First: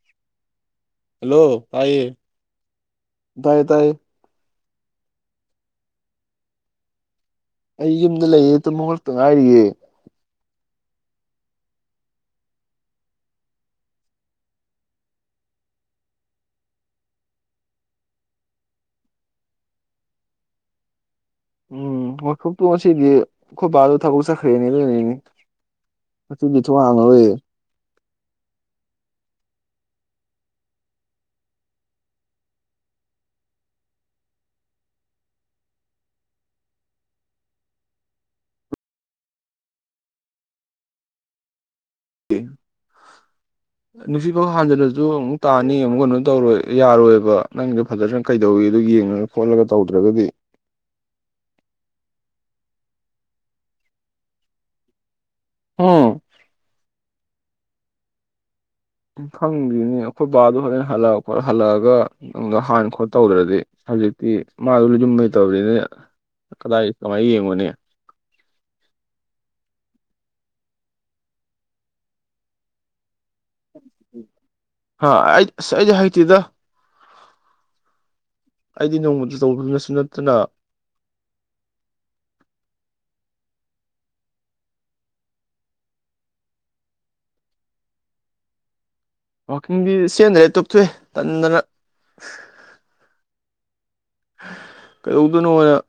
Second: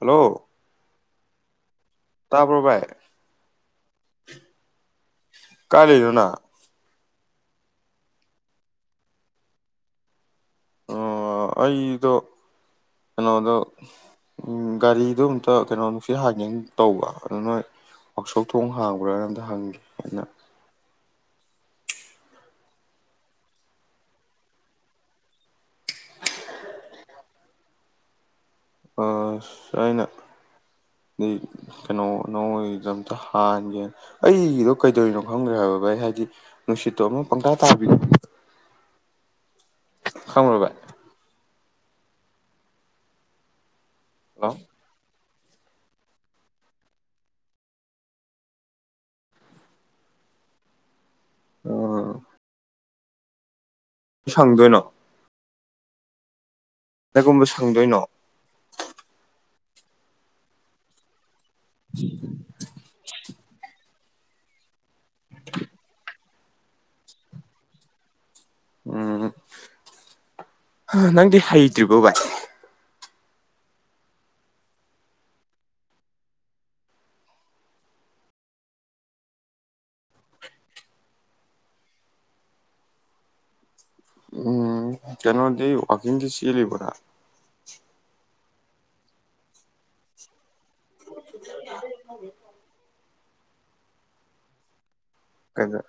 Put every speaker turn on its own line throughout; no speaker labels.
hello
hello ꯇꯥꯏꯌꯦ
ꯇꯥꯕ꯭ꯔꯣ ꯚꯥꯏ
ꯇꯥꯏꯌꯦ ꯇꯥꯏꯌꯦ
ꯀꯥꯏ ꯂꯩꯅ‌ꯣ ꯅꯪ
ꯑꯩ ꯌꯨꯝꯗ ꯂꯩꯌꯦ ꯇꯨꯝ ꯍꯧꯒꯠꯂꯛꯇ ꯉꯥꯏꯔꯤꯌꯦꯦ
ꯑꯣ ꯑꯩꯗꯣ ꯀꯩꯅꯣꯗꯣ ꯒꯥꯔꯤꯗꯣ ꯑꯝꯇ ꯀꯩꯅꯣ ꯅꯨꯡꯁꯤꯠ ꯍꯥꯟꯒꯦꯅ ꯇꯧꯕ ꯑꯗꯨ ꯅꯣꯏ ꯋꯥꯛꯁꯣꯞ ꯊꯣꯡ ꯍꯥꯡꯕ꯭ꯔꯥꯅ ꯑꯝꯇ ꯍꯪꯒꯦ ꯑꯅ
ꯎꯝ ꯋꯥꯀꯨꯞꯇꯨ ꯉꯁꯤꯗꯤ ꯑꯩꯈꯣꯏꯕꯥꯗꯣ ꯊꯕꯛ ꯆꯠꯈ꯭ꯔꯦꯅꯦ ꯥꯗꯨꯅꯅꯤꯅꯦ ꯉꯁꯤꯗꯤ ꯊꯣꯡ ꯍꯥꯡꯉꯔꯣꯏꯌ‌ꯦ
ꯑꯁ ꯑꯩꯅ ꯀꯩꯅꯣ ꯅ‌ꯣꯏꯗ ꯑꯝꯇ ꯍꯥꯟꯒꯦꯅ ꯑꯩꯒꯤꯗꯣ ꯀꯩꯗꯧꯔꯤꯅꯣ ꯈꯪꯗ꯭ꯔꯦ ꯍꯥꯏꯕ ꯚꯥꯏ ꯍꯥꯏꯗꯤ ꯅꯨꯡꯁꯤꯠꯇꯣ ꯑꯃ ꯄꯪꯇꯥ ꯇꯥꯕꯤꯗ ꯈꯪꯕꯔ ꯚꯥꯏ
ꯅꯨꯁꯤꯠ ꯐꯥꯎ
ꯍꯜꯂꯣ
ꯍꯥꯟꯖꯜꯂꯁꯨ ꯑꯃꯨꯛ ꯇꯥꯅꯤ ꯑꯃꯨꯛ ꯀꯩꯅꯣ ꯇꯧꯔꯣꯏ ꯌꯥꯔꯣꯏꯕ ꯅꯪꯗꯣ ꯐꯖꯅ ꯀꯩꯗꯧꯋꯤꯗ‌ꯣ ꯌꯦꯡꯉꯒ ꯈꯣꯠꯂꯒ ꯇꯧꯗ꯭ꯔꯒꯗꯤ
ꯑ ꯁꯪꯗꯣꯏꯅꯣ
ꯍꯨꯝ
ꯀꯨꯝꯕ ꯁꯪꯗꯣꯏꯅꯣ
ꯎꯝ ꯈꯪꯈꯤꯅꯤ ꯑꯩꯈꯣꯏ ꯕꯥꯗꯣ ꯍꯣꯔꯦꯟ ꯍꯜꯂꯛꯑ ꯈꯣꯠ ꯍꯜꯂꯛꯑꯒ ꯅꯨꯡꯗ ꯍꯥꯟꯅ ꯈꯣꯠ ꯇꯧꯗ꯭ꯔꯗꯤ ꯍꯧꯖꯤꯛꯇꯤ ꯃꯥꯖꯨ ꯌꯨꯝꯃꯩ ꯇꯧꯔꯤꯅꯦ ꯀꯗꯥꯏ ꯀꯃꯥꯏ ꯌꯦꯡꯉꯨꯅꯤ
ꯎꯝ ꯅꯪꯗꯤ ꯍꯩꯇ꯭ꯔꯤꯕꯣ ꯚꯏ
ꯍꯥ ꯑꯩ ꯑꯩꯗꯤ ꯍꯩꯇꯦꯗ ꯑꯩꯗꯤ ꯅꯣꯡꯃꯗ ꯇꯧꯕꯅꯠꯁꯨ ꯅꯠꯇꯅ
ꯎꯝ ꯀꯩꯅꯣꯗꯤ ꯋꯥꯀꯤꯡꯗꯤ ꯁꯦꯜꯂꯤꯕꫭ ꯅꯪ
ꯋꯥꯀꯤꯡꯗꯤ ꯁꯦꯟꯗ꯭ꯔꯦ [unintelligible] ꯊꫭꯛꯋꯦ ꯇꯟꯗꯅ [inaudible] ꯀꯩꯗꯧꯗꫭꯅꯣꯅ
ꯀꯩꯅꯣ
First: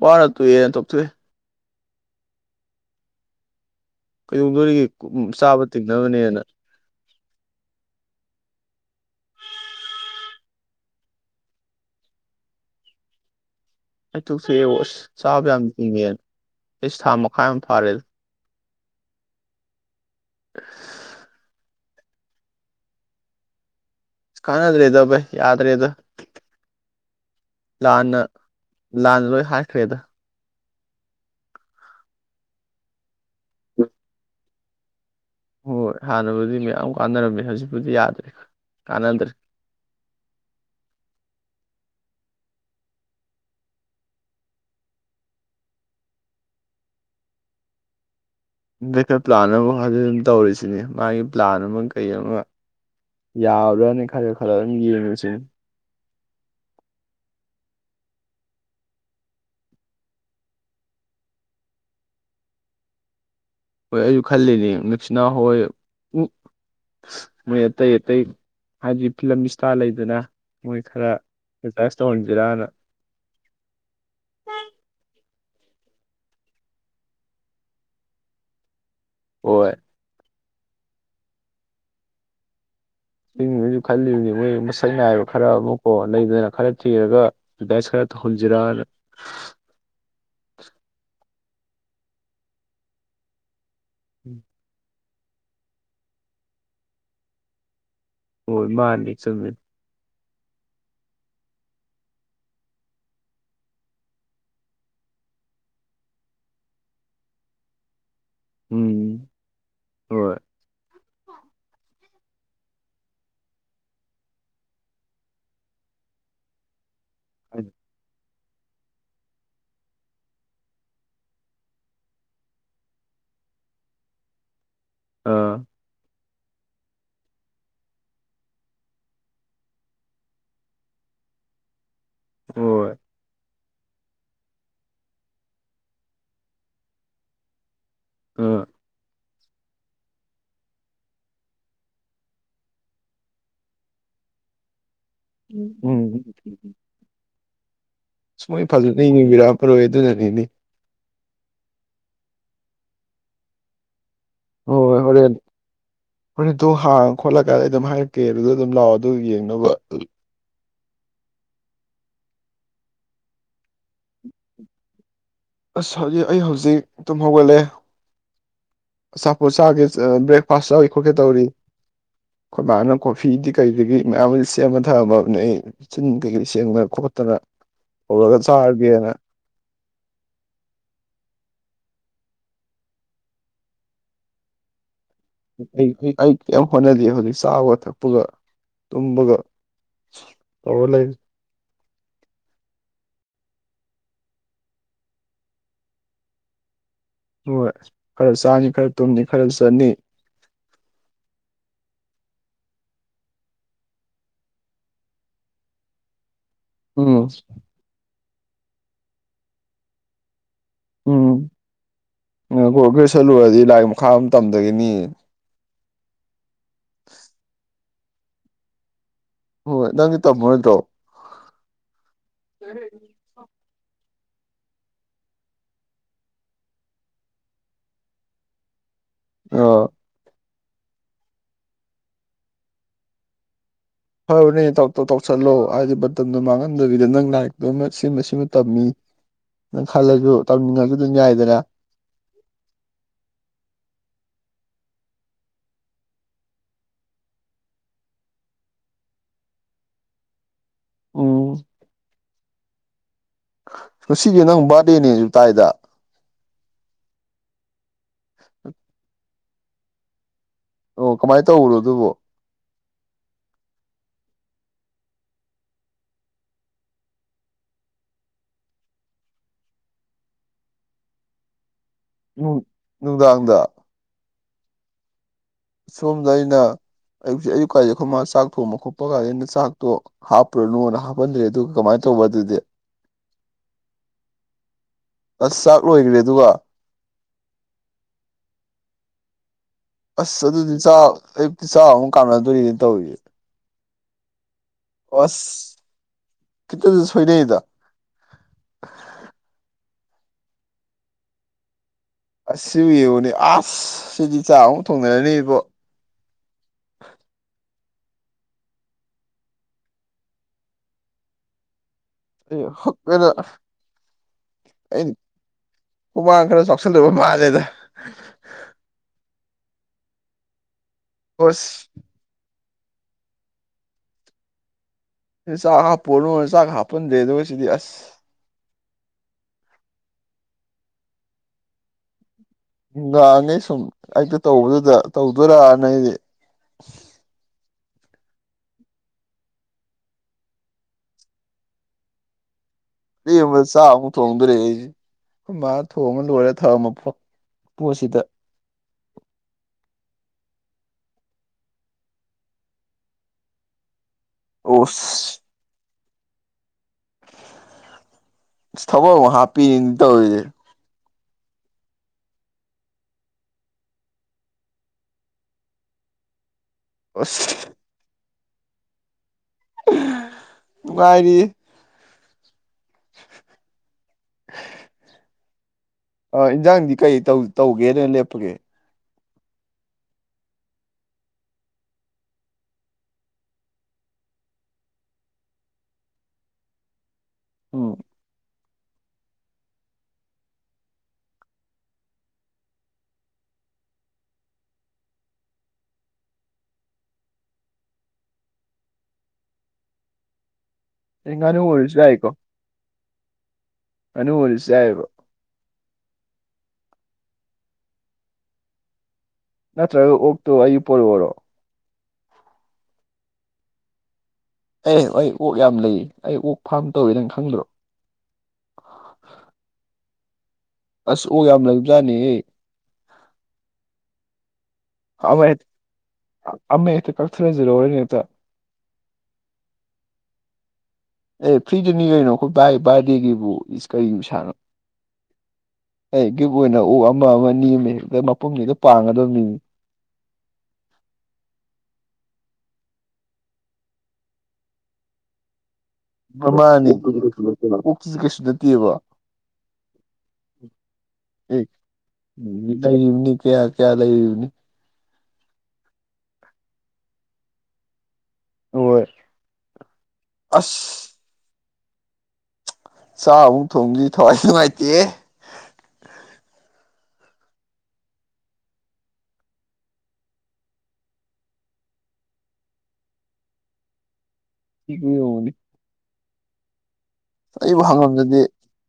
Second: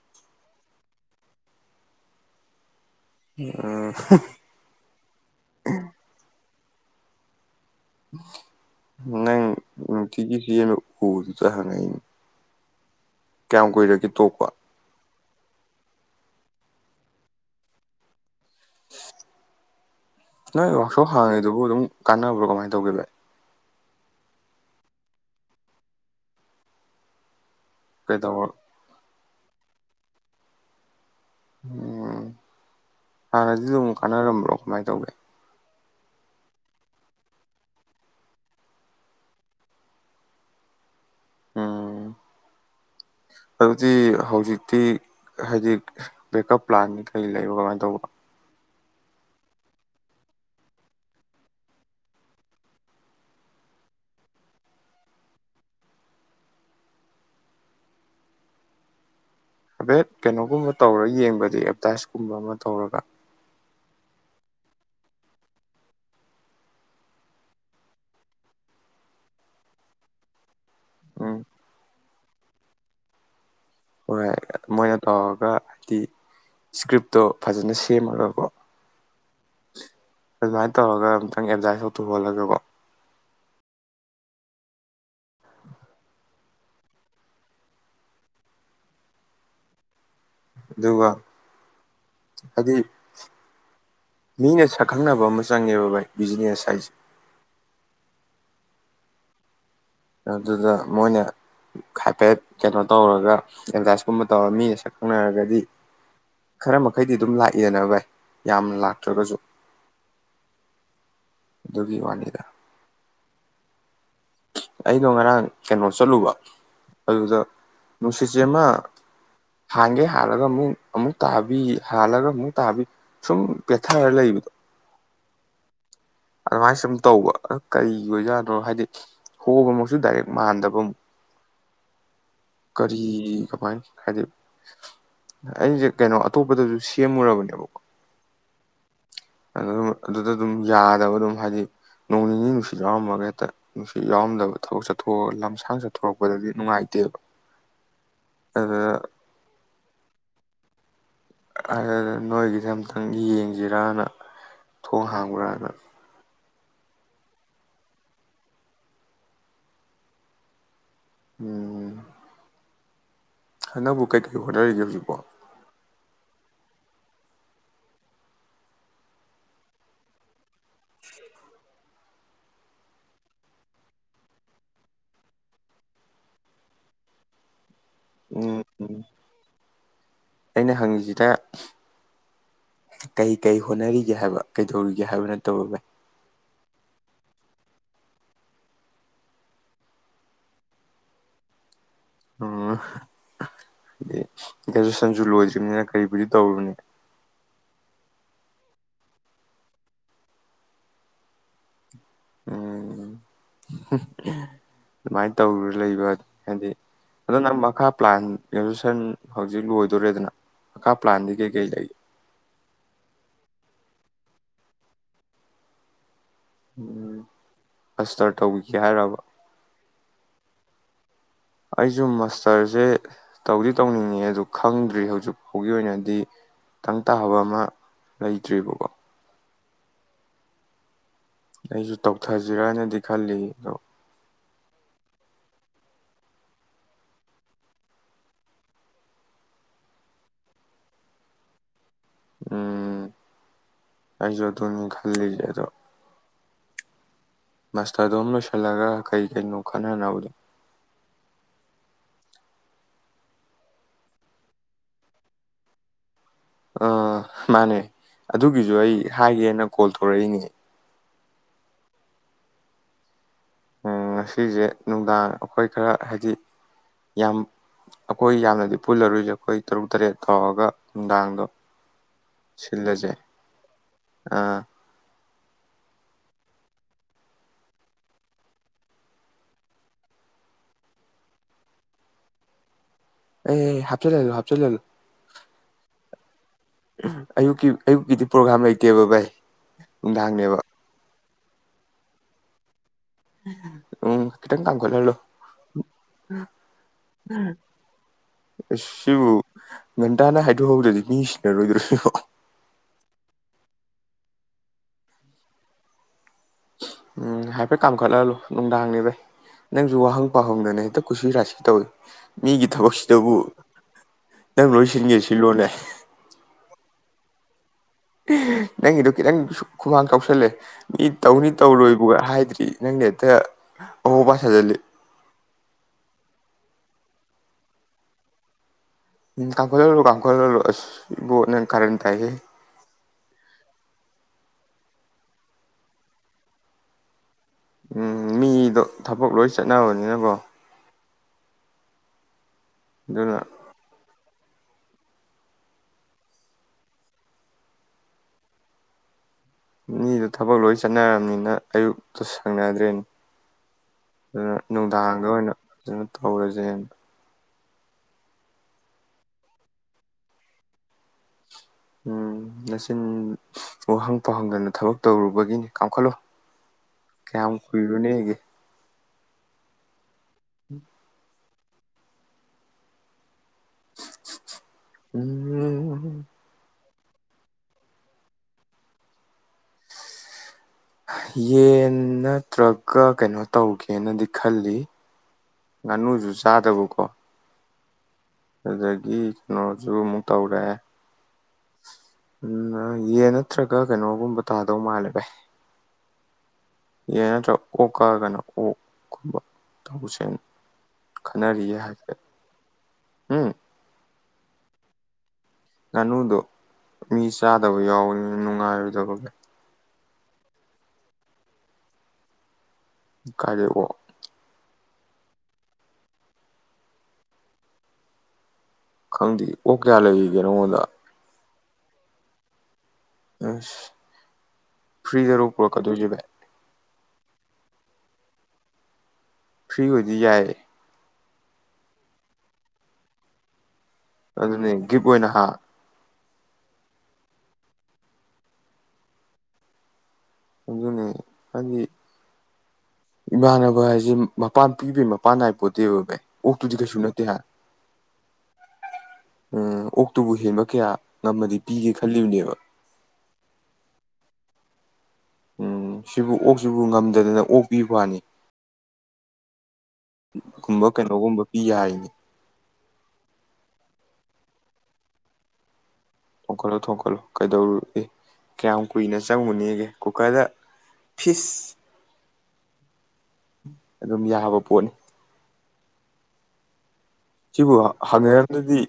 ꯚꯥꯔꯠ ꯇꯨꯋꯦꯅ ꯇꯣꯛ ꯊꫭꯛꯑꯦ
ꯎꯝ
ꯀꯩꯗꯧꯗꯣꯔꯤꯒꯦ ꯆꯥꯕ ꯇꯤꯡꯅꯕꯅꯦꯅ
ꯅꯪ ꯅꯨꯡꯇꯤꯒꯤ ꯁꯦꯟꯕ ꯑꯕꯗꯨꯗ ꯍꯡꯉꯛꯏꯅꯦ
ꯑꯩ ꯇꯣꯛꯊꯣꯛꯑꯦꯕꫭ ꯑꯁ ꯆꯥꯕ ꯌꯥꯝ ꯇꯤꯛꯉꯦꯅ ꯏꯁ ꯊꯥ ꯃꯈꯥꯏꯃꯨꯛ ꯐꯥꯔꯦꯗ
ꯅꯣꯏ ꯋꯥꯛꯁꯣꯛ ꯍꯥꯡꯉꯤꯗꯨꯕꯨ ꯑꯗꯨꯝ ꯀꯥꯟꯅꯕ꯭ꯔꯣ ꯀꯃꯥꯏꯅ ꯇꯧꯒꯦ ꯕꯥꯏ
ꯀꯥꯟꯅꯗ꯭ꯔꯦꯗ ꯕꯥꯏ ꯌꯥꯗ꯭ꯔꯦꯗ ꯂꯥꯟꯅ
ꯀꯩꯗꯧꯔ
ꯂꯥꯟꯅ ꯂꫭꯏ ꯍꯠꯈ꯭ꯔꯦꯗ
ꯎꯝ ꯍꯥꯟꯅꯗꯤ ꯑꯗꯨꯝ ꯀꯥꯟꯅꯔꯝꯕ꯭ꯔꯣ ꯀꯃꯥꯏꯅ ꯇꯧꯒꯦ
ꯍꯣꯏ ꯍꯣꯏ ꯍꯥꯟꯅꯕꯨꯗꯤ ꯃꯌꯥꯝ ꯀꯥꯟꯅꯔꯝꯃꯦ ꯍꯧꯖꯤꯛꯄꯨꯗꯤ ꯌꯥꯗ꯭ꯔꯦ ꯀꯥꯟꯅꯗ꯭ꯔꯦ
ꯎꯝ ꯑꯗꯨꯗꯤ ꯍꯧꯖꯤꯛꯇꯤ ꯍꯥꯏꯗꯤ ꯕꯦꯛꯀꯞ ꯄ꯭ꯂꯥꯟꯖꯤ ꯀꯔꯤ ꯂꯩꯕ ꯀꯃꯥꯏꯅ ꯇꯧꯕ
ꯕꯦꯀꯝ ꯄ꯭ꯂꯥꯟ ꯑꯕꯨ ꯍꯧꯖꯤꯛ ꯑꯗꯨꯝ ꯇꯧꯔꯤꯁꯤꯅꯦ ꯃꯥꯒꯤ ꯄ꯭ꯂꯥꯟ ꯑꯃ ꯀꯩ ꯑꯃ ꯌꯥꯕꯔ꯭ꯔꯅꯤ ꯈꯔ ꯈꯔ ꯑꯗꯨꯝ ꯌꯦꯡꯉꯨꯁꯤꯅꯤ
ꯍꯥꯏꯐꯦꯠ ꯀꯩꯅꯣꯒꯨꯝꯕ ꯇꯧꯔ ꯌꯦꯡꯕꯗꯤ ꯑꯦꯠꯚꯔꯇꯥꯏꯁꯀꯨꯝꯕ ꯑꯃ ꯇꯧꯔꯒ
ꯍꯣꯏ ꯑꯩꯁꯨ ꯈꯜꯂꯤꯅꯦ ꯃꯦꯛꯁꯤꯅ ꯍꯣꯏ ꯎ ꯃꯣꯏ ꯑꯇꯩ ꯑꯇꯩ ꯍꯥꯏꯗꯤ ꯐꯤꯂꯝ ꯏꯁꯇꯥꯔ ꯂꯩꯗꯅ ꯃꯣꯏ ꯈꯔ
ꯎꯝ
ꯑꯦꯗꯕ꯭ꯔꯗꯥꯏꯁ ꯇꯧꯍꯟꯁꯤꯔꯅ
ꯍꯣꯏ ꯃꯣꯏꯅ ꯇꯧꯔꯒ ꯍꯥꯏꯗꯤ ꯏꯁꯀ꯭ꯔꯤꯞꯇꯣ ꯐꯖꯅ ꯁꯦꯝꯃꯒꯀꯣ
ꯍꯣꯏ
ꯑꯗꯨꯃꯥꯏꯅ ꯇꯧꯔꯒ ꯑꯃꯨꯛꯇꯪ ꯑꯦꯗꯚꯔꯗꯥꯏꯁ ꯇꯧꯊꯣꯛꯍꯣꯜꯂꯒꯀꯣ
ꯆꯤꯡ ꯃꯣꯏꯁꯨ ꯈꯜꯂꯤꯕꯅꯤ ꯃꯣꯏ ꯃꯁꯛ ꯅꯥꯏꯕ ꯈꯔ ꯑꯃꯨꯛꯀꯣ ꯂꯩꯗꯅ ꯈꯔ ꯊꯤꯔꯒ ꯑꯦꯚꯔꯗꯥꯏꯁ ꯈꯔ ꯇꯧꯍꯟꯁꯤꯔꯅ
ꯑꯗꯨꯒ ꯑꯗꯤ ꯃꯤꯅ ꯁꯛ ꯈꯪꯅꯕ ꯑꯃ ꯆꯪꯉꯦꯕ ꯚꯥꯏ ꯕꯤꯖꯤꯅꯦꯁ ꯍꯥꯏꯁꯦ
ꯍꯣꯏ ꯃꯥꯅꯦ ꯆꯨꯝꯃꯤ
ꯑꯗꯨꯗ ꯃꯣꯏꯅ ꯍꯥꯏꯐꯦꯠ ꯀꯩꯅꯣ ꯇꯧꯔꯒ ꯑꯦꯗꯚꯔꯇꯥꯏꯁꯀꯨꯝꯕ ꯇꯧꯔꯒ ꯃꯤꯅ ꯁꯛ ꯈꯪꯅꯔꯒꯗꯤ ꯈꯔ ꯃꯈꯩꯗꯤ ꯑꯗꯨꯝ ꯂꯥꯛꯏꯅ ꯚꯥꯏ ꯌꯥꯝ
ꯎꯝ
ꯂꯥꯛꯇ꯭ꯔꯒꯁꯨ
ꯍꯣꯏ
ꯑꯗꯨꯒꯤ ꯋꯥꯅꯤꯗ ꯑꯩꯗꯣ ꯉꯔꯥꯡ ꯀꯩꯅꯣ ꯆꯠꯂꯨꯕ ꯑꯗꯨꯗ ꯅꯨꯡꯁꯤꯠ ꯏꯆꯦ ꯑꯃ ꯍꯥꯟꯒꯩ ꯍꯥꯜꯂꯒ ꯑꯃꯨꯛ ꯑꯃꯨꯛ ꯇꯥꯕꯤ ꯍꯥꯜꯂꯒ ꯑꯃꯨꯛ ꯇꯥꯕꯤ ꯁꯨꯝ ꯄꯦꯠꯊꯔ ꯂꯩꯕꯗꯣ
ꯑꯥ
ꯑꯗꯨꯃꯥꯏꯅ ꯁꯨꯝ ꯇꯧꯕ ꯀꯔꯤꯒꯤ ꯑꯣꯏꯖꯥꯠꯅꯣ ꯍꯥꯏꯗꯤ ꯍꯣꯕꯃꯛꯁꯨ ꯗꯥꯏꯔꯦꯛ ꯃꯥꯟꯗꯕ ꯑꯃꯨꯛ
ꯍꯣꯏ
ꯀꯔꯤ ꯀꯕꯥꯥꯏ ꯍꯥꯏꯗꯤ ꯑꯩꯖꯦ ꯀꯩꯅꯣ ꯑꯇꯣꯞꯄꯗꯖꯨ ꯁꯦꯝꯃꯨꯔꯕꯅꯦꯕꯀꯣ
ꯑꯥ
ꯑꯗꯨ ꯑꯗꯨꯗ ꯑꯗꯨꯝ ꯌꯥꯗꯕ ꯑꯗꯨꯝ ꯍꯥꯏꯗꯤ ꯅꯣꯡ ꯅꯤꯅꯤ ꯅꯨꯡꯁꯤꯠ ꯌꯥꯎꯔꯃꯒ ꯍꯦꯛꯇ ꯅꯨꯡꯁꯤꯠ ꯌꯥꯎꯔꯝꯗꯕ ꯊꯕꯛ ꯆꯠꯄ ꯊꯣꯛꯑ ꯂꯝꯁꯥꯡ ꯆꯠꯊꯣꯔꯛꯄꯗꯗꯤ ꯅꯨꯡꯉꯥꯏꯇꯦꯕ
ꯁꯃꯣꯏ ꯐꯥꯖꯕꯤꯔꯥꯝ ꯐꯔꯣꯏ ꯑꯗꯨꯅꯅꯤꯅꯤ
ꯑꯗꯨꯗ ꯅꯣꯏꯒꯤꯁꯦ ꯑꯝꯇꯪ ꯌꯦꯡꯖꯤꯔꯅ
ꯍꯣꯏ ꯍꯣꯏ
ꯊꯣꯡ ꯍꯥꯡꯕ꯭ꯔꯥꯅ
ꯍꯣꯔꯦꯟ ꯊꯣ ꯍꯥꯡꯉ ꯈꯣꯠꯂꯀꯥꯟꯗ ꯑꯩ ꯑꯗꯨꯝ ꯍꯥꯏꯔꯛꯀꯦ ꯑꯗꯨꯗ ꯑꯗꯨꯝ ꯂꯥꯛꯑꯣ ꯑꯗꯨ ꯌꯦꯡꯅꯕ
ꯎꯝ ꯑꯅꯧꯕ ꯀꯩꯀꯩ ꯍꯣꯠꯅꯔꯤꯒꯦ ꯍꯧꯖꯤꯛꯄꯣ
ꯑꯁ ꯍꯧꯖꯤꯛ ꯑꯩ ꯍꯧꯖꯤꯛ ꯇꯨꯝ ꯍꯧꯒꯠꯂꯦ ꯑꯆꯥꯄꯣꯠ ꯆꯥꯒꯦ ꯑ ꯕꯔꯦꯛ ꯐꯥꯔꯁ ꯆꯥꯎꯒꯦꯈꯣꯠꯀꯦ ꯇꯧꯔꯤ ꯈꯣꯏ ꯃꯥꯅ ꯀꯣꯐꯤꯗꯤ ꯀꯩꯗꯒꯤ ꯃꯌꯥꯝ ꯁꯦꯝꯃ ꯊꯝꯃꯕꯅꯦ ꯑꯩ ꯆꯤꯟ ꯀꯩꯀꯩ ꯁꯦꯡꯗꯅ ꯈꯣꯠꯇꯅ ꯍꯧꯔꯒ
ꯎꯝ ꯎꯝ
ꯆꯥꯔꯒꯦꯅ
ꯑꯩꯅ ꯍꯪꯉꯤꯖꯤꯗ ꯀꯩ ꯀꯩ ꯍꯣꯠꯅꯔꯤꯒꯦ ꯍꯥꯏꯕ ꯀꯩꯗꯧꯔꯤ
ꯑꯩ ꯑꯩ ꯀꯩꯝ ꯍꯣꯠꯅꯗꯤꯌꯦ ꯍꯧꯖꯤꯛ ꯆꯥꯕ ꯊꯛꯄꯒ ꯇꯨꯝꯕꯒ ꯇꯧꯔ ꯂꯩꯔꯤ
ꯎꯝ ꯒ꯭ꯔꯦꯖꯨꯁꯟꯖꯨ ꯂꯣꯏꯗ꯭ꯔꯤꯝꯅꯤꯅ ꯀꯔꯤꯕꯨꯗꯤ ꯇꯧꯔꯨꯅꯤ
ꯍꯣꯏ ꯈꯔ ꯆꯥꯅꯤ ꯈꯔ ꯇꯨꯝꯅꯤ ꯈꯔ ꯆꯠꯅꯤ
ꯎꯝ ꯑꯗꯨꯃꯥꯏꯅ ꯇꯧꯔ ꯂꯩꯕ ꯍꯥꯏꯗꯤ
ꯎꯝ
ꯑꯗꯣ ꯅꯪ ꯃꯈꯥ ꯄ꯭ꯂꯥꯟ ꯒ꯭ꯔꯦꯖꯨꯁꯟ ꯍꯧꯖꯤꯛ ꯂꯣꯏꯗꯣꯔꯦꯗꯅ ꯃꯈꯥ ꯄ꯭ꯂꯥꯟꯗꯤ ꯀꯩ ꯀꯩ ꯂꯩꯏꯒꯦ
ꯎ ꯀꯣꯏ ꯈꯔ ꯁꯠꯂꯨꯔꯨꯔꯗꯤ ꯂꯥꯏꯔꯤꯛ ꯃꯈꯥ ꯑꯃ ꯇꯝꯗꯒꯤꯅꯤ
ꯎꯝ ꯑꯁꯇꯔ ꯇꯧꯕꯤꯒꯦ ꯍꯥꯏꯔꯕ
ꯍꯣꯏ ꯅꯪꯗꯤ ꯇꯝꯃꯣꯏꯗ꯭ꯔꯣ
ꯑꯩ ꯁꯨꯝ ꯃꯥꯁꯇꯔꯁꯦ ꯇꯧꯗꯤ ꯇꯧꯅꯤꯡꯉꯦ ꯑꯗꯨ ꯈꯪꯗ꯭ꯔꯤ ꯍꯧꯖꯤꯛ ꯐꯥꯎꯒꯤ ꯑꯣꯏꯅꯗꯤ ꯇꯪꯇꯥꯥꯕ ꯑꯃ ꯂꯩꯇ꯭ꯔꯤꯕꯀꯣ
ꯑꯣ
ꯑꯩꯁꯨ ꯇꯧꯊꯁꯤꯔꯅꯗꯤ ꯈꯜꯂꯤ ꯑꯗꯣ
ꯍꯣꯏ ꯍꯣꯏꯅꯦ ꯇꯧꯁꯤꯜꯠꯂꯣ ꯍꯥꯏꯗꯤ ꯕꯇꯟꯗꯣ ꯃꯥꯡꯍꯟꯗꯕꯤꯗ ꯅꯪ ꯂꯥꯏꯔꯤꯛꯇꯨ ꯁꯤꯃ ꯁꯤꯃ ꯇꯝꯃꯤ ꯅꯪ ꯈꯜꯂꯁꯨ ꯇꯝꯅꯤꯡꯉꯁꯨ ꯑꯗꯨꯝ ꯌꯥꯏꯗꯅ
ꯎꯝ ꯑꯩꯁꯨ ꯑꯗꯨꯅꯤ ꯈꯜꯂꯤꯔꯤ ꯑꯗꯣ ꯃꯥꯁꯇꯔꯗꯣꯝ ꯂꯣꯏꯁꯤꯜꯂꯒ ꯀꯩ ꯀꯩꯅꯣ ꯈꯟꯅꯅꯕꯗꯣ
ꯎ ꯉꯁꯤꯒꯤ ꯅꯪ ꯕꯥꯔꯗꯦꯅꯦꯁꯨ ꯇꯥꯏꯗ
ꯑ ꯃꯥꯅꯦ ꯑꯗꯨꯒꯤꯁꯨ ꯑꯩ ꯍꯥꯏꯒꯦꯅ ꯀꯣꯜ ꯇꯧꯔꯛꯏꯅꯦ
ꯑꯣ ꯀꯃꯥꯏꯅ ꯇꯧꯕꯅꯣ ꯑꯗꯨꯕꯨ
ꯉꯁꯤꯁꯦ ꯅꯨꯡꯗꯥꯡ ꯑꯩꯈꯣꯏ ꯈꯔ ꯍꯥꯏꯗꯤ ꯌꯥꯝ ꯑꯩꯈꯣꯏ ꯌꯥꯝꯅꯗꯤ ꯄꯨꯜꯂꯔꯨꯁꯦ ꯑꯩꯈꯣꯏ ꯇꯔꯨꯛ ꯇꯔꯦꯠ ꯇꯧꯔꯒ ꯅꯨꯡꯗꯥꯡꯗꯣ
ꯅꯨꯡ
ꯁꯤꯜꯂꯁꯦ
ꯅꯨꯡꯗꯥꯡꯗ
ꯑꯥ
ꯁꯣꯝꯗ ꯑꯩꯅ ꯑꯌꯨꯛꯁꯦ ꯑꯌꯨꯛꯀꯥꯏꯗ ꯑꯩꯈꯣꯏ ꯃꯥ ꯆꯥꯛ ꯊꯣꯡꯕ ꯈꯣꯠꯄ ꯀꯥꯟꯗ ꯑꯩꯅ ꯆꯥꯛꯇꯣ ꯍꯥꯞꯄ꯭ꯔꯅꯣꯅ ꯍꯥꯞꯍꯟꯗ꯭ꯔꯦ ꯑꯗꯨꯒ ꯀꯃꯥꯏꯅ ꯇꯧꯕ ꯑꯗꯨꯗꯤ
ꯑꯦ ꯍꯥꯞꯆꯜꯂ ꯍꯥꯞꯆꯜꯜꯂꯨ
ꯑꯁ ꯆꯥꯛ ꯂꯣꯏꯈ꯭ꯔꯦ ꯑꯗꯨꯒ
ꯑꯌꯨꯛꯀꯤ ꯑꯌꯨꯛꯀꯤꯗꯤ ꯄ꯭ꯔꯣꯒꯥꯝ ꯂꯩꯇꯦꯕ ꯚꯥꯏ
ꯑꯁ
ꯅꯨꯡꯗꯥꯡꯅꯦꯕ
ꯑꯗꯨꯗꯤ ꯆ ꯑꯩ ꯄꯤꯁꯣꯨ ꯀꯥꯔꯥꯗꯔꯤ ꯇꯧꯋꯤ
ꯑꯣ ꯀꯈꯤꯇꯪ ꯀꯥꯡ
ꯈꯤꯇꯁꯨ ꯁꯣꯏꯅꯩꯗ
ꯀꯣꯂꯂꯣꯁꯤ ꯉꯒꯟꯇꯥꯅ ꯍꯥꯏꯗꯣꯛꯍꯧꯗ꯭ꯔꯗꯤ ꯃꯤ ꯁꯤꯖꯤꯟꯅꯔꯣꯏꯗꯣꯣꯏꯕꯣ
ꯑꯁ ꯌꯦꯡꯉꯨꯅꯦ ꯑꯁ ꯁꯤꯗꯤ ꯆꯥꯛ ꯑꯃꯨꯛ ꯊꯣꯡꯅꯔꯅꯤ ꯏꯕꯣ
ꯍꯣꯏ ꯀꯥꯝꯈꯠꯍꯜꯂꯨ ꯅꯨꯡꯗꯥꯡꯅꯤꯚꯩ ꯅꯪꯁꯨ ꯋꯥꯍꯪ ꯄꯥꯍꯪꯗꯅꯦ ꯍꯦꯛꯇ ꯀꯨꯁꯤ ꯔꯁꯤ ꯇꯧꯏꯤ
ꯑꯩ ꯀꯩꯅꯣ ꯑ
ꯅꯪ ꯂꯣꯏ ꯁꯤꯟꯒꯦ ꯁꯤꯜꯂꯣꯅꯦ
ꯍꯨꯃꯥꯡ ꯈꯔ ꯆꯥꯎꯁꯜꯂꯕ ꯃꯥꯜꯂꯦꯗ [inaudible]
ꯅꯪ ꯏꯗꯨ ꯀꯗꯪ ꯈꯨꯃꯥꯡ ꯆꯥꯎꯁꯜꯂꯦ ꯃꯤ ꯇꯧꯅꯤ
ꯑꯁ
ꯇꯧꯔꯣꯏꯕꯒ ꯍꯥꯏꯗ꯭ꯔꯤ ꯅꯪꯒꯇꯩ ꯑꯣꯚꯥꯁꯜꯂꯤ
ꯍ ꯁꯥꯒ ꯍꯥ ꯄꯔ ꯆ ꯍꯥꯄꯟ ꯗꯦꯗꯧꯁꯤꯗꯤ ꯑꯁ
ꯎꯝ ꯀ ꯀꯥꯡꯈ ꯀ ꯀꯥꯡꯈ ꯂ ꯀꯔꯦꯟ ꯇꯥꯏ
ꯉꯥꯡꯉꯦ ꯁꯨꯝ ꯑꯛꯇ ꯇꯧꯕꯗꯨꯗ ꯇꯧꯗꯣꯏꯔꯅ ꯑꯩꯗꯤ
ꯎꯝ ꯃꯤꯗꯣ ꯊꯕꯛ ꯂꯣꯏ ꯆꯠꯅꯕꯅꯤꯅꯀꯣ
ꯂꯩ
ꯑꯗꯨꯅ
ꯊꯥꯎ ꯁꯦꯣꯏ ꯃꯥ ꯊꯣꯡꯉ ꯂꯣꯏꯔ ꯊꯧꯔꯝꯃ ꯄꯣꯠꯁꯤꯗ
ꯃꯤꯗꯨꯣ ꯊꯕꯛ ꯂꯣꯏ ꯆꯠꯅꯔꯕꯅꯤꯅ ꯑꯌꯨꯛꯇ ꯁꯪꯅꯗ꯭ꯔꯦꯅꯤ ꯑꯗꯨꯅ ꯅꯨꯡꯗꯥꯡꯗ
ꯑꯣꯁ
ꯑꯣꯏꯅ ꯁꯤꯅ ꯇꯧꯔꯁꯦ
ꯊꯕ ꯍꯥꯄꯤꯤꯗ ꯑꯣꯏꯗꯦ
ꯎꯝ ꯅꯆꯤꯟ ꯋꯥꯍꯪ ꯄꯥꯎꯍꯪꯗꯅ ꯊꯕꯛ ꯇꯧꯔꯨꯕꯒꯤꯅꯤ ꯀꯥꯝꯈꯠꯂꯨ ꯀꯃ
ꯑꯁ
ꯀꯔꯨꯅꯦꯒꯦ
ꯑ ꯒꯥꯏꯔꯤ [unintelligible]
ꯎꯝ
ꯑ ꯏꯟꯖꯥꯡ ꯀꯩ ꯇꯧꯒꯦꯅ ꯂꯦꯞꯄꯒꯦ
ꯌꯦꯟ ꯅꯠꯇ꯭ꯔꯒ ꯀꯩꯅꯣ ꯇꯧꯒꯦꯅꯗꯤ ꯈꯜꯂꯤ ꯉꯥꯅꯨꯁꯨ ꯆꯥꯗꯕꯀꯣ
ꯎ
ꯑꯗꯨꯗꯒꯤ ꯀꯩꯅꯣꯁꯨ ꯑꯃꯨꯛ ꯇꯧꯔꯦ ꯎꯝ ꯌꯦ ꯅꯠꯇ꯭ꯔꯒ ꯀꯩꯅꯣꯒꯨꯝꯕ ꯇꯥꯗꯧ ꯃꯥꯜꯂꯦ ꯚꯥꯏ ꯌꯦ ꯅꯠꯇ꯭ꯔꯒ ꯑꯣꯛ ꯀꯛꯔꯒꯅ ꯑꯣꯒꯨꯝꯕ ꯇꯧꯁꯦꯅꯤ
ꯑꯦꯉꯅ ꯑꯣꯔꯖꯒꯏꯀꯣ
ꯎꯝ
ꯑꯅꯃꯣꯂꯤꯁꯑꯕ
ꯉꯥꯅꯨꯗꯣ ꯃꯤ ꯆꯥꯗꯕ ꯌꯥꯎꯋꯅꯤꯅ ꯅꯨꯡꯉꯥꯏꯔꯣꯏꯗꯕꯒ
ꯅꯠꯇ꯭ꯔꯒ ꯑꯣꯛꯇꯣ ꯑꯩ ꯄꯂꯛꯑꯣꯔꯣ
ꯀꯗꯀꯣ
ꯑꯦ ꯑꯩ ꯑꯣꯛ ꯌꯥꯝ ꯂꯩ ꯑꯩ ꯑꯣꯛ ꯐꯥꯝ ꯇꯧꯋꯤ ꯅꯪ ꯈꯪꯗꯨꯔꯣ
ꯈꯪꯗ ꯑꯣ ꯀꯌꯥ ꯂꯩꯒ ꯅꯣꯡꯅ
ꯑꯣ ꯌꯥꯝ ꯂꯩꯖꯥꯠꯅꯤ
ꯑ
ꯍꯋꯥꯏ ꯑꯃꯦ ꯀꯛꯊꯖꯂ ꯑꯣꯏꯔꯅꯤ
ꯐ꯭ꯔꯤ ꯑꯣꯏꯗꯤ ꯌꯥꯏ
ꯑꯦ ꯐ꯭ꯔꯤꯗꯨꯅꯤꯉꯅꯈꯣꯏ ꯏ ꯕꯥꯗꯤꯦꯒꯤꯈꯤꯕꯕꯨ
ꯑꯗꯨꯅꯤ ꯒꯤꯞ ꯑꯣꯏꯅ ꯍꯥ
ꯑꯩ ꯒꯤꯞ ꯑꯣꯏꯅ ꯑꯣꯛ ꯑꯃ ꯅꯤ ꯑꯃ ꯃꯄꯨꯝꯁꯤꯗ ꯄꯥꯡꯒꯗꯕꯅꯤꯅꯤ
ꯑꯗꯨꯅꯦ ꯍꯥꯏꯗꯤ ꯏꯃꯥꯟꯅꯕ ꯍꯥꯏꯁꯦ ꯃꯄꯥꯟ ꯄꯤꯕꯩ ꯃꯄꯥꯟ ꯏꯕ
ꯃꯃꯥꯅꯤ ꯀꯣꯛꯁꯤ ꯀꯩꯁꯨ ꯅꯠꯇꯦꯕ
ꯎꯝ ꯑꯣꯛꯇꯨꯕꯨ ꯍꯦꯟꯕ ꯀꯌꯥ ꯉꯝꯃꯗꯤ ꯄꯤꯒꯦ ꯈꯜꯂꯤꯕꯅꯦꯕ
ꯎ ꯂꯩꯔꯤꯕꯅꯤ ꯀꯌꯥ ꯀꯌꯥ ꯂꯩꯔꯤꯕꯅꯤ
ꯎꯝ ꯁꯤꯕꯨ ꯑꯣꯛꯁꯤꯕꯨ ꯉꯝꯗꯗꯅ ꯑꯣꯛꯄꯤꯕ ꯋꯥꯅꯤ
ꯍꯣꯏ ꯑꯁ
ꯀꯨꯝꯕ ꯀꯩꯅꯣꯒꯨꯝꯕ ꯄ ꯌꯥꯏꯅꯤ
ꯆꯥꯛ ꯑꯃꯨꯛ ꯊꯣꯡꯕꯗꯤ ꯊꯋꯥꯏ ꯅꯨꯡꯉꯥꯏꯇꯦ
ꯊꯣꯡꯀꯠꯂꯣ ꯊꯣꯡꯀꯠꯂꯣ ꯀꯩꯗꯧꯔꯨ ꯀꯌꯥꯝ ꯀꯨꯏꯅ ꯆꯪꯉꯨꯅꯤꯒꯦ ꯀꯨꯀꯔꯗ ꯐꯤꯁ ꯑꯗꯨꯝ ꯌꯥ
ꯑꯣꯅꯤ
ꯁꯤꯤ
ꯍꯪꯉꯝꯗꯗꯤ
ꯄꯔꯗꯤ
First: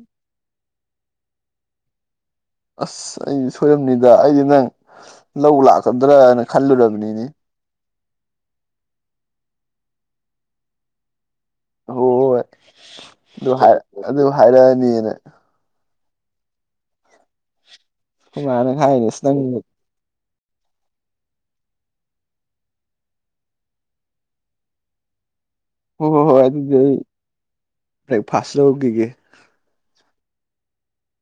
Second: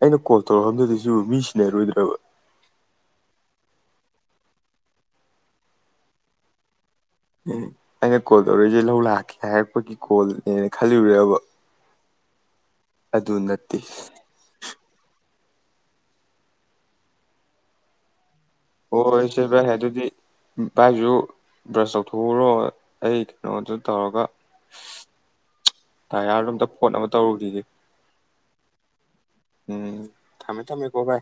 ꯑꯩꯅ ꯀꯣꯜ ꯇꯧꯔꯛꯑꯗꯨꯗꯤꯁꯨ ꯃꯤ ꯁꯤꯅꯦꯔꯣꯏꯗ꯭ꯔꯕ
ꯑꯁ ꯑꯩꯗꯤ ꯁꯣꯏꯔꯔꯕꯅꯤꯗ ꯑꯩꯗꯤ ꯅꯪ ꯂꯧ ꯂꯥꯛꯀꯗ꯭ꯔꯥꯅ ꯈꯜꯂꯨꯔꯕꯅꯤ
ꯎꯝ ꯑꯩꯅ ꯀꯣꯜ ꯇꯧꯔꯛꯏꯁꯦ ꯂꯧ ꯂꯥꯛꯀꯦ ꯍꯥꯏꯔꯛꯄꯒꯤ ꯀꯣꯜꯅꯦꯅ ꯈꯜꯂꯨꯔꯦꯕ
ꯑꯣ ꯑꯗꯨ ꯍꯥꯏ
ꯅꯠꯇꯦ
ꯑꯗꯨ ꯍꯥꯏꯔꯛꯑꯅꯤꯅꯦ ꯃꯥꯅ ꯍꯥꯏꯥꯏꯅꯤꯁꯤ
ꯍꯣꯏ
ꯅꯪ
ꯏꯆꯦ ꯚꯥꯏ ꯑꯗꯨꯗꯤ ꯚꯥꯏꯁꯨ ꯕ꯭ꯔꯁ ꯇꯧꯊꯣꯛꯎꯔꯣ ꯑꯩ ꯀꯩꯅꯣꯗ ꯇꯧꯔꯒ
ꯍꯣꯏ ꯍꯣꯏ ꯍꯣꯏ
ꯇꯌꯥꯔꯗꯨꯣꯝꯇ ꯐꯣꯠ ꯑꯃ ꯇꯧꯔꯨꯁꯤꯗꯤ
ꯁ꯭ꯂꯧꯒꯤꯒꯤ
ꯎꯝ ꯊꯝꯃꯦ ꯊꯝꯃꯦ ꯀꯣꯚꯥꯏ